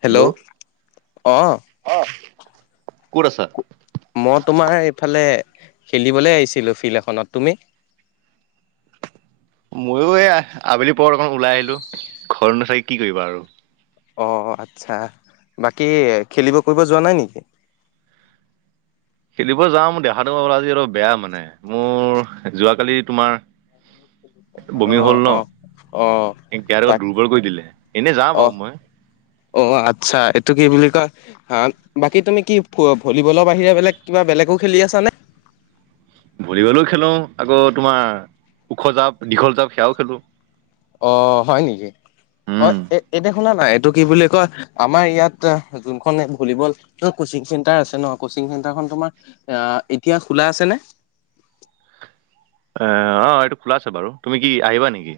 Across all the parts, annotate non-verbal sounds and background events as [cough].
Hello অহ, কত আছা। মই তোমাৰ এইফালে খেলিবলৈ আহিছিলোঁ ফিল্ড এখনত তুমি। ময়ো এই আবেলি পৰত অকন ওলাই আহিলো ঘৰত নো থাকি কি কৰিবা আৰু অহ আচ্ছা বাকী খেলিব কৰিব যোৱা নাই নেকি। [unintelligible] খেলিব যাওঁ ম দেখাটো বেয়া আজি অলপ বেয়া মানে মোৰ যোৱাকালি তোমাৰ। অ বমি হ'ল ন। অ অ এতিয়া তাক দুৰ্বল কৰি দিলে এনে যা অ বাৰু মই। অ আচ্ছা এইটো কি বুলি কয়। হা বাকী তুমি কি ভলীবলৰ বাহিৰে বেলে কিবা বেলেগো খেলি আছানে। ভলীবলো খেলো আকৌ তোমাৰ ওখ জাপ দীঘল জাপ সেয়াও খেলো। অ হয় নেকি অ উম, এ এতিয়া, শুনা নাই এইটো কি বুলি কয় আমাৰ ইয়াত যোনখননে ভলীবল কচিং চেণ্টাৰ আছে ন। [unintelligible] তোমাৰ এতিয়া খোলা আছে নে। আহ আহ এইটো খোলা আছে বাৰু তুমি কি আহিবা নেকি।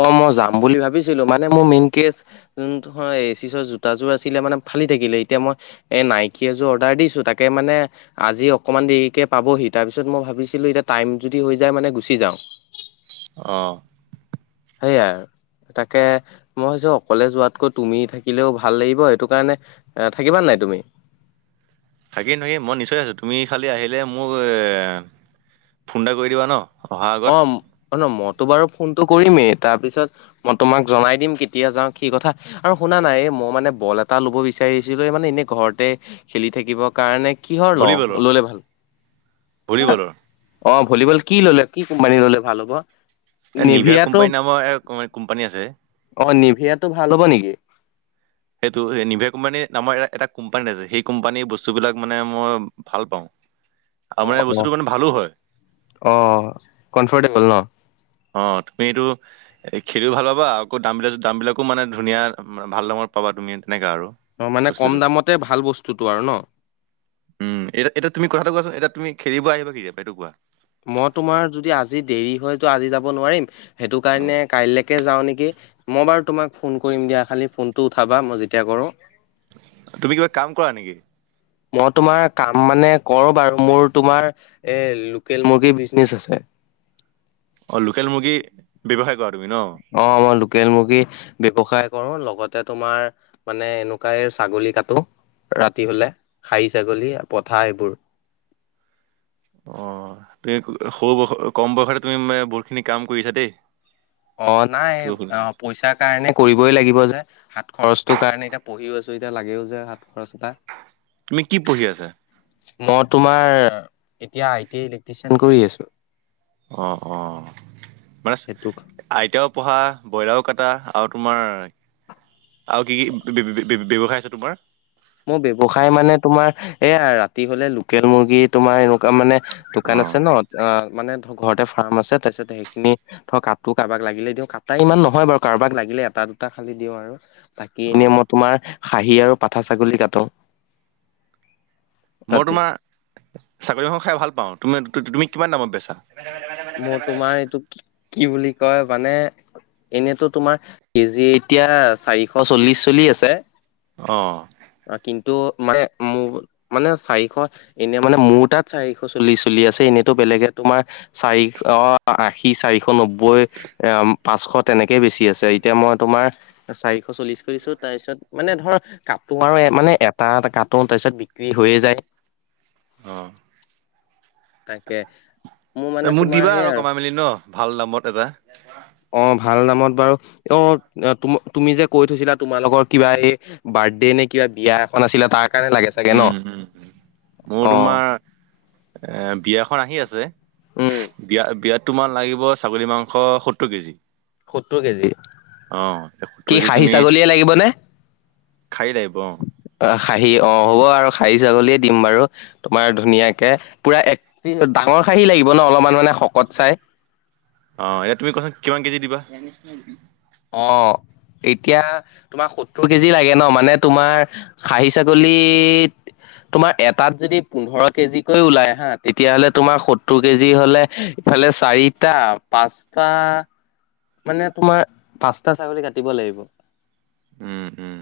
অ মই যাম বুলি ভাবিছিলো মানে মোৰ মেইন কেচ যোন এচিছৰ জোতাযোৰ আছিলে মানে ফালি থাকিলে এতিয়া মই এ নাইকিয় এযোৰ অৰ্ডাৰ দিছো তাকে মানে আজি অকনমান দেৰিকে পাবহি তাৰি, তাৰপিছত মই ভাবিছিলোঁ এতিয়া টাইম যদি হৈ যায় মানে গুচি যাওঁ। অ'। সেয়াই আৰু। তাকে মই ভাবিছোঁ অকলে যোৱাতকৈ তুমি থাকিলেও ভাল লাগিব সেইটো কাৰণে এ থাকিবা নাই তুমি। [inaudible] থাকিম থাকিম মই নিশ্চয় আছোঁ, তুমি খালি আহিলে মোক ফোন এটা কৰি দিবা ন। অহাৰ আগত। অ' অ' মই তো বাৰু ফোনটো কৰিমেই তাৰপিছত মই তোমাক জনাই দিম কেতিয়া যাওঁ কি কথা আৰু শুনা না এই মই মানে বল এটা ল'ব বিচাৰিছিলোঁ এই মানে এনেই ঘৰতে খেলি থাকিব কাৰণে কিহৰ লওঁ ভলীবলৰ ল'লে ভাল? হা ভলীবলৰ অ' ভলীবল কি ল'লে কি কোম্পানী ল'লে ভাল হ'ব? এ নিভা নিভিয়াটো কোম্পানী নামৰ কোম্পানী আছে। ভিয়াটো ভাল হ'ব নেকি? সেইটো নিভে কোম্পানী নামৰ এ এটা কোম্পানীত আছে সেই কোম্পানী বস্তুবিলাক মানে মই ভাল পাওঁ। আৰু অ মানে এই অ বস্তুটো মানে ভালো হয়। অ কমফৰ্টেবল ন অ' তুমি এইটো খেলিও ভাল পাবা আকৌ দাম বিলাক দাম বিলাকো মানে ধুনীয়া ভাল দামত পাবা তুমি। তেনেকা আৰু অ' মানে কম বস্তুটো দামতে ভাল বস্তুটো আৰু ন। উম এতিয়া এতিয়া তুমি কথাটো কোৱাচোন এতিয়া তুমি খেলিব আহিবা কেতিয়া এইটো কোৱা? মই তোমাৰ যদি আজি দেৰি হয়তো আজি যাব নোৱাৰিম। সেইটো অ কাৰণে কাইলৈকে যাওঁ নেকি। মই বাৰু তোমাক ফোন কৰিম দিয়া খালি ফোনটো উঠাবা মই যেতিয়া কৰোঁ। তুমি কিবা কাম কৰা নেকি? মই তোমাৰ কাম মানে কৰো বাৰু মোৰ তোমাৰ এ লোকেল মুৰ্গীৰ বিজনেচ আছে। অ লোকেল মুৰ্গী ব্যৱসায় কৰ অঁ মই লো কেল মুৰ্গী ব্যৱসায় কৰো লগতে তোমাৰ মানে এনেকুৱাই ছাগলী কাটো। ৰাতি হলে খাৰী ছাগলী পঠা এইবোৰ। [inaudible] অ তুমি সৰু বয়স কম বয়সতে তুমি মানে বহুতখিনি কাম কৰিছা দেই। অ নাই এইটো শুনি- অ পইচাৰ কাৰণে কৰিবই লাগিব যে, হাত খৰচটো কাৰণে এতিয়া পঢ়িও আছোঁ এতিয়া লাগেও যে হাত খৰচ এটা। তুমি কি পঢ়ি আছা? মই তোমাৰ এতিয়া আই টি আই ইলেক্ট্ৰিচিয়ান কৰি আছো। অ অ মানে সেইটো আই টিয়াও পঢ়া, ব্ৰইলাও কটা আৰু তোমাৰ আৰু কি কি বি বি বি বি ব্যৱসায় আছে তোমাৰ? মোৰ ব্যৱসায় মানে তোমাৰ এইয়া ৰাতি হলে লোকেল মুৰ্গী তোমাৰ এনকুৱা মানে দোকান আছে ন অ মানে ঘৰতে ফাৰ্ম আছে তাৰপিছত সেইখিনি ধৰ কাটো কাৰোবাক লাগিলে দিওঁ, কাটা ইমান নহয় বাৰু কাৰোবাক লাগিলে এটা দুটা খালি দিওঁ আৰু। বাকী এনে অ', মই তোমাৰ খাহী আৰু পাঠা ছাগলী কাটো। মই ৰাতি তোমাৰ ছাগলী মাংস খায় ভাল পাওঁ, তুমি তুমি কিমান দামত বেচা? মোৰ তোমাৰ এইটো কি কি বুলি কয় মানে এনেতো তোমাৰ কেজি এতিয়া চাৰিশ চল্লিশ চলি আছে অঁহ। ত' মানে মোৰ মানে চাৰিশ এনেই মানে মোৰ তাত চাৰিশ চল্লিশ চলি আছে। এনেইতো বেলেগে তোমাৰ চাৰিশ অ' আশী চাৰিশ নব্বৈ পাঁচশ তেনেকে বেছি আছে। এতিয়া মই তোমাৰ তোমাৰ চাৰিশ চল্লিশকে দিছোঁ তাৰপিছত মানে ধৰ কাটো আৰু মানে এটা এটা কাটো তাৰ পিছত বিক্ৰী হৈয়ে যায় অহ তাকে মোৰ এ মানে মোক তোমাৰ দিবা সেই আৰু কমাই মেলি ন ভাল দামত এটা। অ ভাল দামত বাৰু অ ত তুমি যে কৈ থৈছিলা তোমালোকৰ কিবা এই বাৰ্থডে নে কি বিয়া এখন আছিলে তাৰ কাৰণে লাগে চাগে ন উম হম হ মোৰ অ তোমাৰ এ বিয়াখন আহি আছে উম বিয়া বিয়াত তোমাৰ লাগিব ছাগলী মাংস সত্তৰ কেজি সত্তৰ কেজি অ', এতিয়া কি খাহী ছাগলীয়ে লাগিবনে খাহী লাগিব অ খাহি অ হ'ব আৰু খাহী ছাগলীয়ে দিম বাৰু তোমাৰ ধুনীয়াকে পুৰা এক পি ডা ঙৰ খাহী লাগিব ন অলপমান মানে শকত চাই অহ এতিয়া তুমি কোৱাচোন কিমান কেজি দিবা অ এতিয়া তোমাক সত্তৰ কেজি লাগে ন মানে তোমাৰ খাহী ছাগলীত তোমাৰ এটাত যদি পোন্ধৰ কেজিকৈ ওলাই হা তেতিয়া হলে তোমাৰ সত্তৰ কেজি হলে ফালে চাৰিটা পাঁচটা মানে তোমাৰ পাঁচটা ছাগলী কাটিব লাগিব উম উম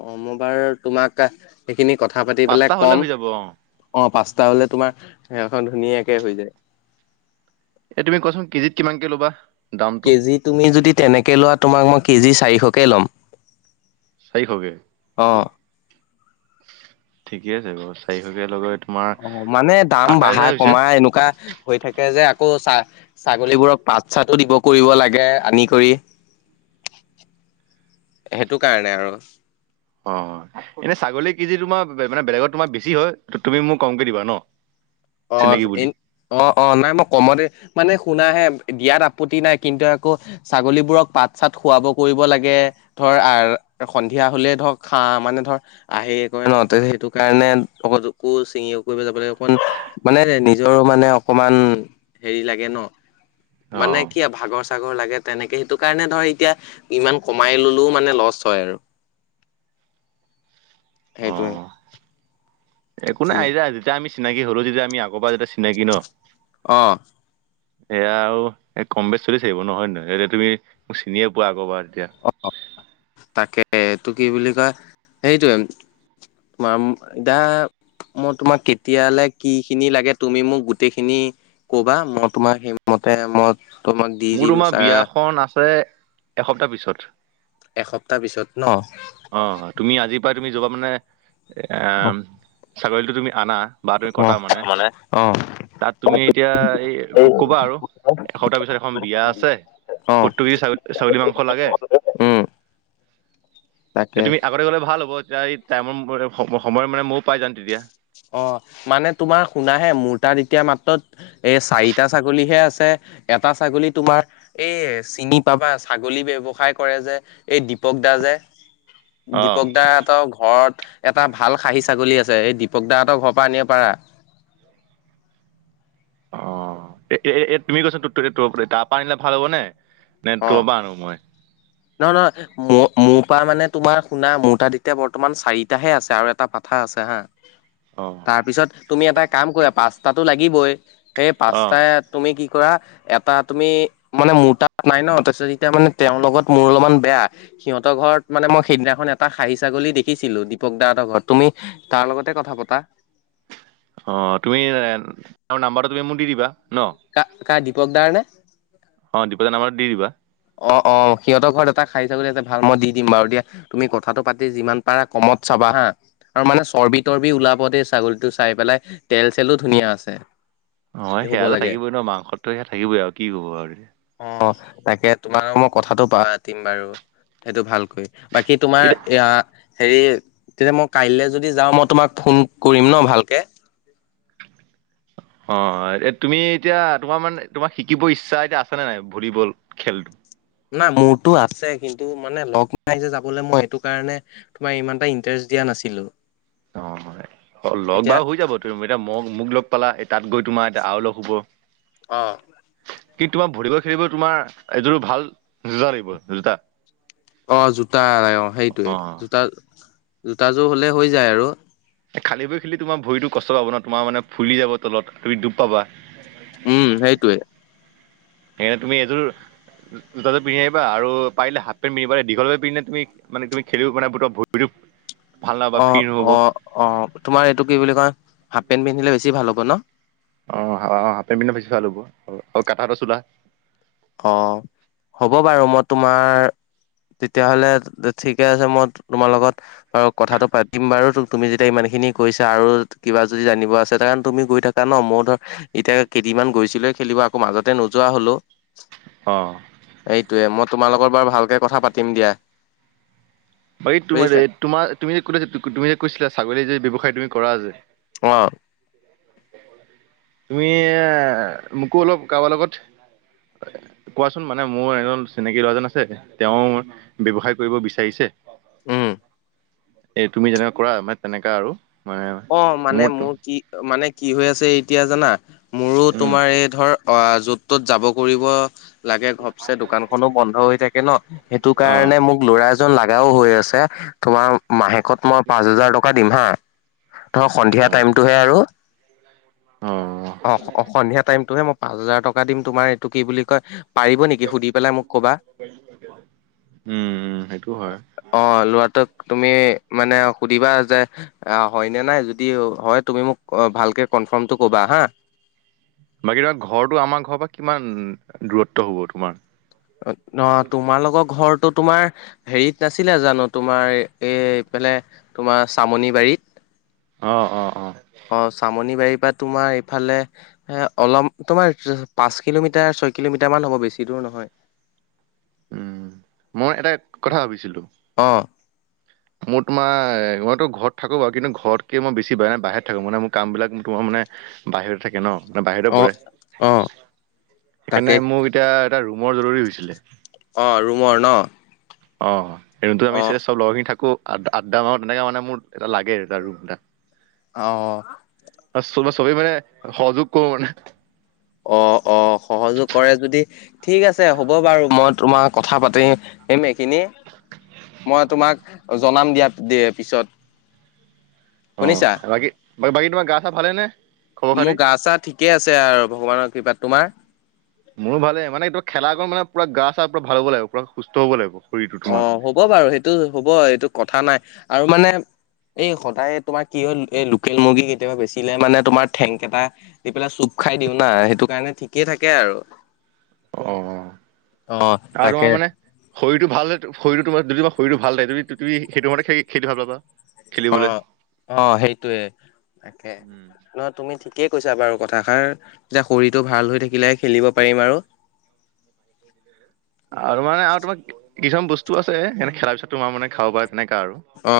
অ মই বাৰু তোমাক সেইখিনি কথা পাতি পাঁচটা পেলাই হ'লে কম হৈ যাব অ'। অ পাঁচ টা হলে তোমাৰ সেইখন ধুনীয়াকে হৈ যায় এ তুমি কোৱাচোন কেজিত কিমানকে ল'বা দামটো? কেজি তুমি যদি তেনেকে লোৱা তোমাক মই কেজি চাৰিশকে ল'ম চাৰিশকে অ। ঠিকে আছে বাৰু চাৰিশকে লগত অ মানে দাম বাঢ়া কমা এনেকুৱা হৈ থাকে যে আকৌ চাহ ছাগলীবোৰক পাত চাতো দিব কৰিব লাগে আনি কৰি সেইটো কাৰণে আৰু অ এনে ছাগলী কেজি তোমাৰ মানে বেলেগত তোমাৰ বেছি হয় তুমি মোক কমকে দিবা ন অ চিনাকি এ বুলি অ অ নাই মই কমতে মানে শুনাহে দিয়াত আপত্তি নাই কিন্তু আকৌ ছাগলীবোৰক পাত চাত খুৱাব কৰিব লাগে ধ ধৰ সন্ধিয়া হলে ধৰক খা মানে ধৰ আহি কৰে ন সেইটো কাৰণে চুকুৰ চিঙিকুৰি যাবাগে অকণমান মানে নিজৰো মানে অকমান হেৰি লাগে ন অ মানে কি ভাগৰ চাগৰ লাগে তেনেকে সেইটো কাৰণে ধৰ এতিয়া ইমান কমাই ললেও মানে লচ হয় আৰু [unintelligible] সেইটোৱে একো নাই তোমাৰ আইজা যেতিয়া আমি চিনাকি হলোঁ যেতিয়া আমি আগৰ পৰা যেতিয়া চিনাকি ন অঁ এয়া আৰু কম বেচ চলি থাকিব ন হয় নহয় এতিয়া তুমি মোক চিনিয়ে পোৱা আগৰবাৰ অ তাকে এটো কি বুলি কয় সেইটোয়ে মাৰ্ম দা মই তোমাক কেতিয়ালে কি খিনি লাগে তুমি মোক গোটেই খিনি কবা মই তোমাক সেই মতে মই তোমাক দি মোৰ দিম তোমাৰ বিয়াখন আছে এসপ্তাহ পিছত এসপ্তাহ পিছত ন। অহ তুমি আজিৰ পৰা তুমি যাবা মানে এ ছাগলিটো তুমি আনা বা তুমি অ কটা মানে অ তাত তুমি এতিয়া এই ক'বা আৰু এসপ্তাহ পিছত খম বিয়া আছে অ সুতটোগি ছাগ ছাগলী মাংস লাগে উম এ তাকে তুমি আগতে গ'লে ভাল হ'ব। এতিয়া এই টাইমৰ সময়ৰ মতে ময়ও পাই যাম তেতিয়া। অ' মানে তোমাৰ শুনাহে, মোৰ তাত এতিয়া মাত্ৰ এ চাৰিটা ছাগলীহে আছে। এটা ছাগলী তোমাৰ এই চিনি পাবা ছাগলী ব্যৱসায় কৰে যে এই দীপক। [unintelligible] অঁ দীপক দা'হতৰ ঘৰত এটা ভাল খাহী ছাগলী আছে। এই দীপক দাহতৰ ঘৰৰ পৰা আনিব পাৰা। অ' এ এ তুমি কৈছা তাৰ পৰা আনিলে ভাল হ'ব নে। নে তোমাৰ পৰা আনো মই। নহ নহয়, ম মোৰ পৰা মানে তোমাৰ শুনা মোৰ তাত এতিয়া বৰ্তমান চাৰিটাহে আছে আৰু এটা পাঠা আছে হা। অঁ তাৰপিছত তুমি এটা কাম কৰা পাচতাটো লাগিবই। সেই অঁ পাঁচটাই তুমি কি কৰা, এটা তুমি মানে মোৰ তাত তাত নাই ন, তাৰপিছত এতিয়া মানে তেওঁৰ লগত মোৰ অলমান বেয়া, সিহঁতৰ ঘৰত মানে মই সেইদিনাখন এটা খাহী ছা গলী দেখিছিলো, দীপক দাহতৰ ঘৰত। তুমি তাৰ লগতে কথা পতা। অ' তুমি তেওঁৰ নাম্বাৰটো তুমি মোক দি দিবা। ন কাৰ দীপক দাৰ নে? দীপক দাৰ নাম্বাৰটো দি দিবা। অ' অ' সিহঁতৰ ঘৰত এটা খাহী ছাগলী আছে, ভাল মই দি দিম বাৰু দিয়া তুমি কথাটো পাতি যিমান পাৰা কমত চা বা হা! আৰু মানে চৰ্বি-তৰ্বি ওলাব দেই ছাগলীটো চাই পেলাই তেল চলো ধুনীয়া আছে। অ' হ'ব সেয়াতো লাগে থাকিবই ন, মাংসতটো সেয়া থাকিবই আৰু কি কব আৰু। অ তাকে তোমাৰ মই কথাাতটো পাতিম বাৰু সেইটো ভালকৈ বাকী তোমাৰ এতিয়া এয়া। হেৰি তেতিয়া মই কাইলৈ যদি যাওঁ মই তোমাক ফোন কৰিম ন ভালকে। অ এ তুমি এতিয়া তোমাৰ মানে তোমাক শিকিব ইচ্ছা এতিয়া আছ নে নাই ভলীবল খেলটো। নাই মোৰতটো আছে কিন্তু মানে লগ নাই যে যাবলৈ মই সেইটো কাৰণে তোমাৰ ইমানটা ইন্ৰেষ্ট। দিয়া নাছিলো। অ হয় লগ এতিয়া বাৰ হৈ যাব তুম এতিয়া ম। মোক লগ পালা তাত গৈ তোমাৰ এতিয়া আৰু লগ হুব। আহ। কিন্তু তোমাক ভৰিব খেলিব তোমাৰ এইযোৰ ভাল যোজা লাগিব জোতা। অ জোতা অ সেইটোৱে অ। জোতা জোতাযোৰ হ'লে হৈ যায় আৰু। খাল বৈ খেলি তোমাৰ ভৰিতো কষ্ট পাব ন তোমাৰ মানে ফুলি যাব তলত তুমি ডব পাবা। উম সেইটোৱে। সেইকাৰে তুমি এযোৰ। ল পিন্ধিবা পাৰিলে হাফ পেণ্ পিন্ধিবা দীঘল পিন্ধে তুমি মে তুম খিন ভ। হয়। অ অ অ তোমাৰ এইটো কি বুলি কয় হাফ পেণ্ট পিন্ধিলে বেছি ভাল হ'ব ন। অ আহ হ পে পিনে ভেচি চাই ল'ব কাটা এটা চোলা। অ হ'ব বাৰু মই তোমাৰ। তেতিয়াহলে ঠিকে আছে মই তোমাৰ লগত আৰু কথাটো পাতিম বাৰু তুমি যেতিয়া ইমান। সেই খিনি কৰিৈছে আৰু কিবা যদি জানিব আছে কাৰণে তুমি গৈ থাকা ন মই ধৰ এতিয়া কেইদিনমান গৈছিলো। খেলিব আকৌ মাজতে নোযোৱা হলেও। অ। এইটোৱে মই তোমালোকৰ বাৰু ভালকে কথা পাতিম দিয়া। বাকী তমাৰ বুজিছা তোমাৰ তুমি যে কো তুমি যে কৈছিলা ছাগলী যেসায় তুমি কৰা যে। অঁ। তুমি এ মোকো অলপ কাৰবাৰ লগত। কোৱাচোন মানে মোৰ এজন চিনাকী লৰাজন আছে তেওঁ ব্যৱসায় কৰিব বিচাৰিছে। উম। এ তুমি যেনেককাা কৰা মানে তেনেকা আৰু। মানে অ মানে মোৰ কি মানে। কি হৈ আছে এতিয়া জানা মোৰো উম তোমাৰ এই ধৰ আহ য'ত তত যাব কৰিব। লাগে ঘপচে দোকান খনো বন্ধ হৈ থাকে ন সেইটো অ কাৰণে মোক ল'ৰা এজন লাগে। ও হৈ আছে তোমাৰ মাহেকত মই পাঁচ হেজাৰ টকা দিম হা ধৰ সন্ধিয়া অ অ টাইমটোহে আৰু উম অ অ সন্ধিয়া টাইমতটোহে মই পাঁচ হাজাৰ টকা দিম তোমাৰ এইটো কি বুলি কয় পাৰিব নেকি সুধি পেলাই মোক ক'বা উম উম সেইটো হয় অ লৰাটোক তুমি মানে সুধিবা যে অ হয়নে নাই যদি হয় তুমি মোক ভালকে কনফাৰ্মটো ক'বা হা বাকী ধৰা ঘৰটো আমাৰ ঘৰৰ পৰা কিমান দূৰত্ব হব তোমাৰ অ অ তোমালোকৰ ঘৰত তো তোমাৰ হেৰিত নাছিলে জানো তোমাৰ এইফালে তোমাৰ চামনি বাৰীত অ' অ' অ'। অ', চামনি বাৰীৰ তোমাৰ এইফালে এ' অলপ তোমাৰ পাঁচ কিলোমিটাৰ ছয় কিলোমিটাৰ মান হ'ব বেছি দূৰ নহয়। উম, মই এটা কথা ভাবিছিলো। অ'। মোৰ তোমাৰ মইতো ঘৰত থাকো বাৰু কিন্তু ঘৰতকে মই বেছি ব নাই বাহিৰত থাকো মান মোৰ কাম বিিলাক ম তোমাৰ ম মানে বাহিৰত থাকে ন। বাহিৰ অ', পৰে অ', তাকে সেইকাৰণে মোক এতিয়া এটা ৰুমৰ জৰুৰী হৈছিলে। অ' ৰুমৰ ন? অ' এই ৰুণটো আমি অ', চব লগৰখিনি থাকো। আ- আদড মাহত তেনেকে মানে মোৰ এটা লাগে আৰুটা ৰুম এটা [inaudible] অঁ। াৰ চবেই মানে সযোগ কৰো মানে [inaudible] অঁ অঁ। সহযোগ কৰে যদি ঠিক আছে হ'ব বাৰু মই তোমাক কথা পাতিম এইখিনি মই তোমাক জনাম দিয়া পিছত। অ শুনিছা? বাকী বাকী তোমাৰ গা - চা ভালেই নে? খবৰ খাতি মোৰ গা- চা ঠিকে আছে আৰু ভগৱানৰ কৃিবা তোমাৰ? মোৰো ভালে মানে খেলা মানে পুৰা গা চা পৰা ভাল হ'ব লাগিব পুৰা সুস্থ হ'ব লাগিব। শৰীৰটো অ তোমাৰ হ'ব বাৰু সেইটো হ'ব এইটো কথা নাই আৰু মানে এই সদায় তোমাৰ কি হল এই লোকেল মুৰ্গী কেতিয়াবা বেচিলে মানে তোমাৰ ঠেংক এটা দি পেলাই চু খাই দিও না সেইটো কাৰণে ঠিকেই থাকে আৰু। অ অ' তাকে। শৰটো ভাল শৰটো ত যদি তোমাৰ শীৰটো ভাল লেদি তুমি সেইটো মতে খেতি ভাল পাবা [inaudible] অ অ সেইটোয়ে তাকে উম। নহ তুমি ঠিক কি কৈছা বাৰু কথাষাৰ তেতিয়া শৰীৰটো ভাল হৈ থাকিলেহে খেলিব পাৰিম আৰু। আৰু মানে আৰু তোমাৰ কিছুমান বস্তু আছে এনে খেলাৰ পিছত তোমাৰ মানে খাব প এনেকাা আৰু অ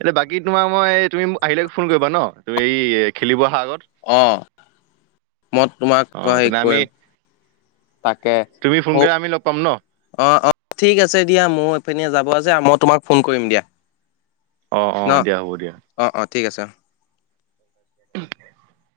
এতিয়া বাকী তোমাৰ মই তুমি আহিলে ফোন কৰিবা ন তুমি এই খেলিব? অহাৰ আগত। অ, মই তোমাক অ হেৰি তেনে আমি কৰিম তাকে তুমি ফোন অ কৰিলে আমি লগ পাম ন অ অ ঠিক আছে দিয়া মোৰ এইফপিনি যাব আছে মই তোমাক ফোন কৰিম দিয়া অ, অ, ন দিয়া, হ'ব দিয়া। অ অ ঠিক আছে [unintelligible]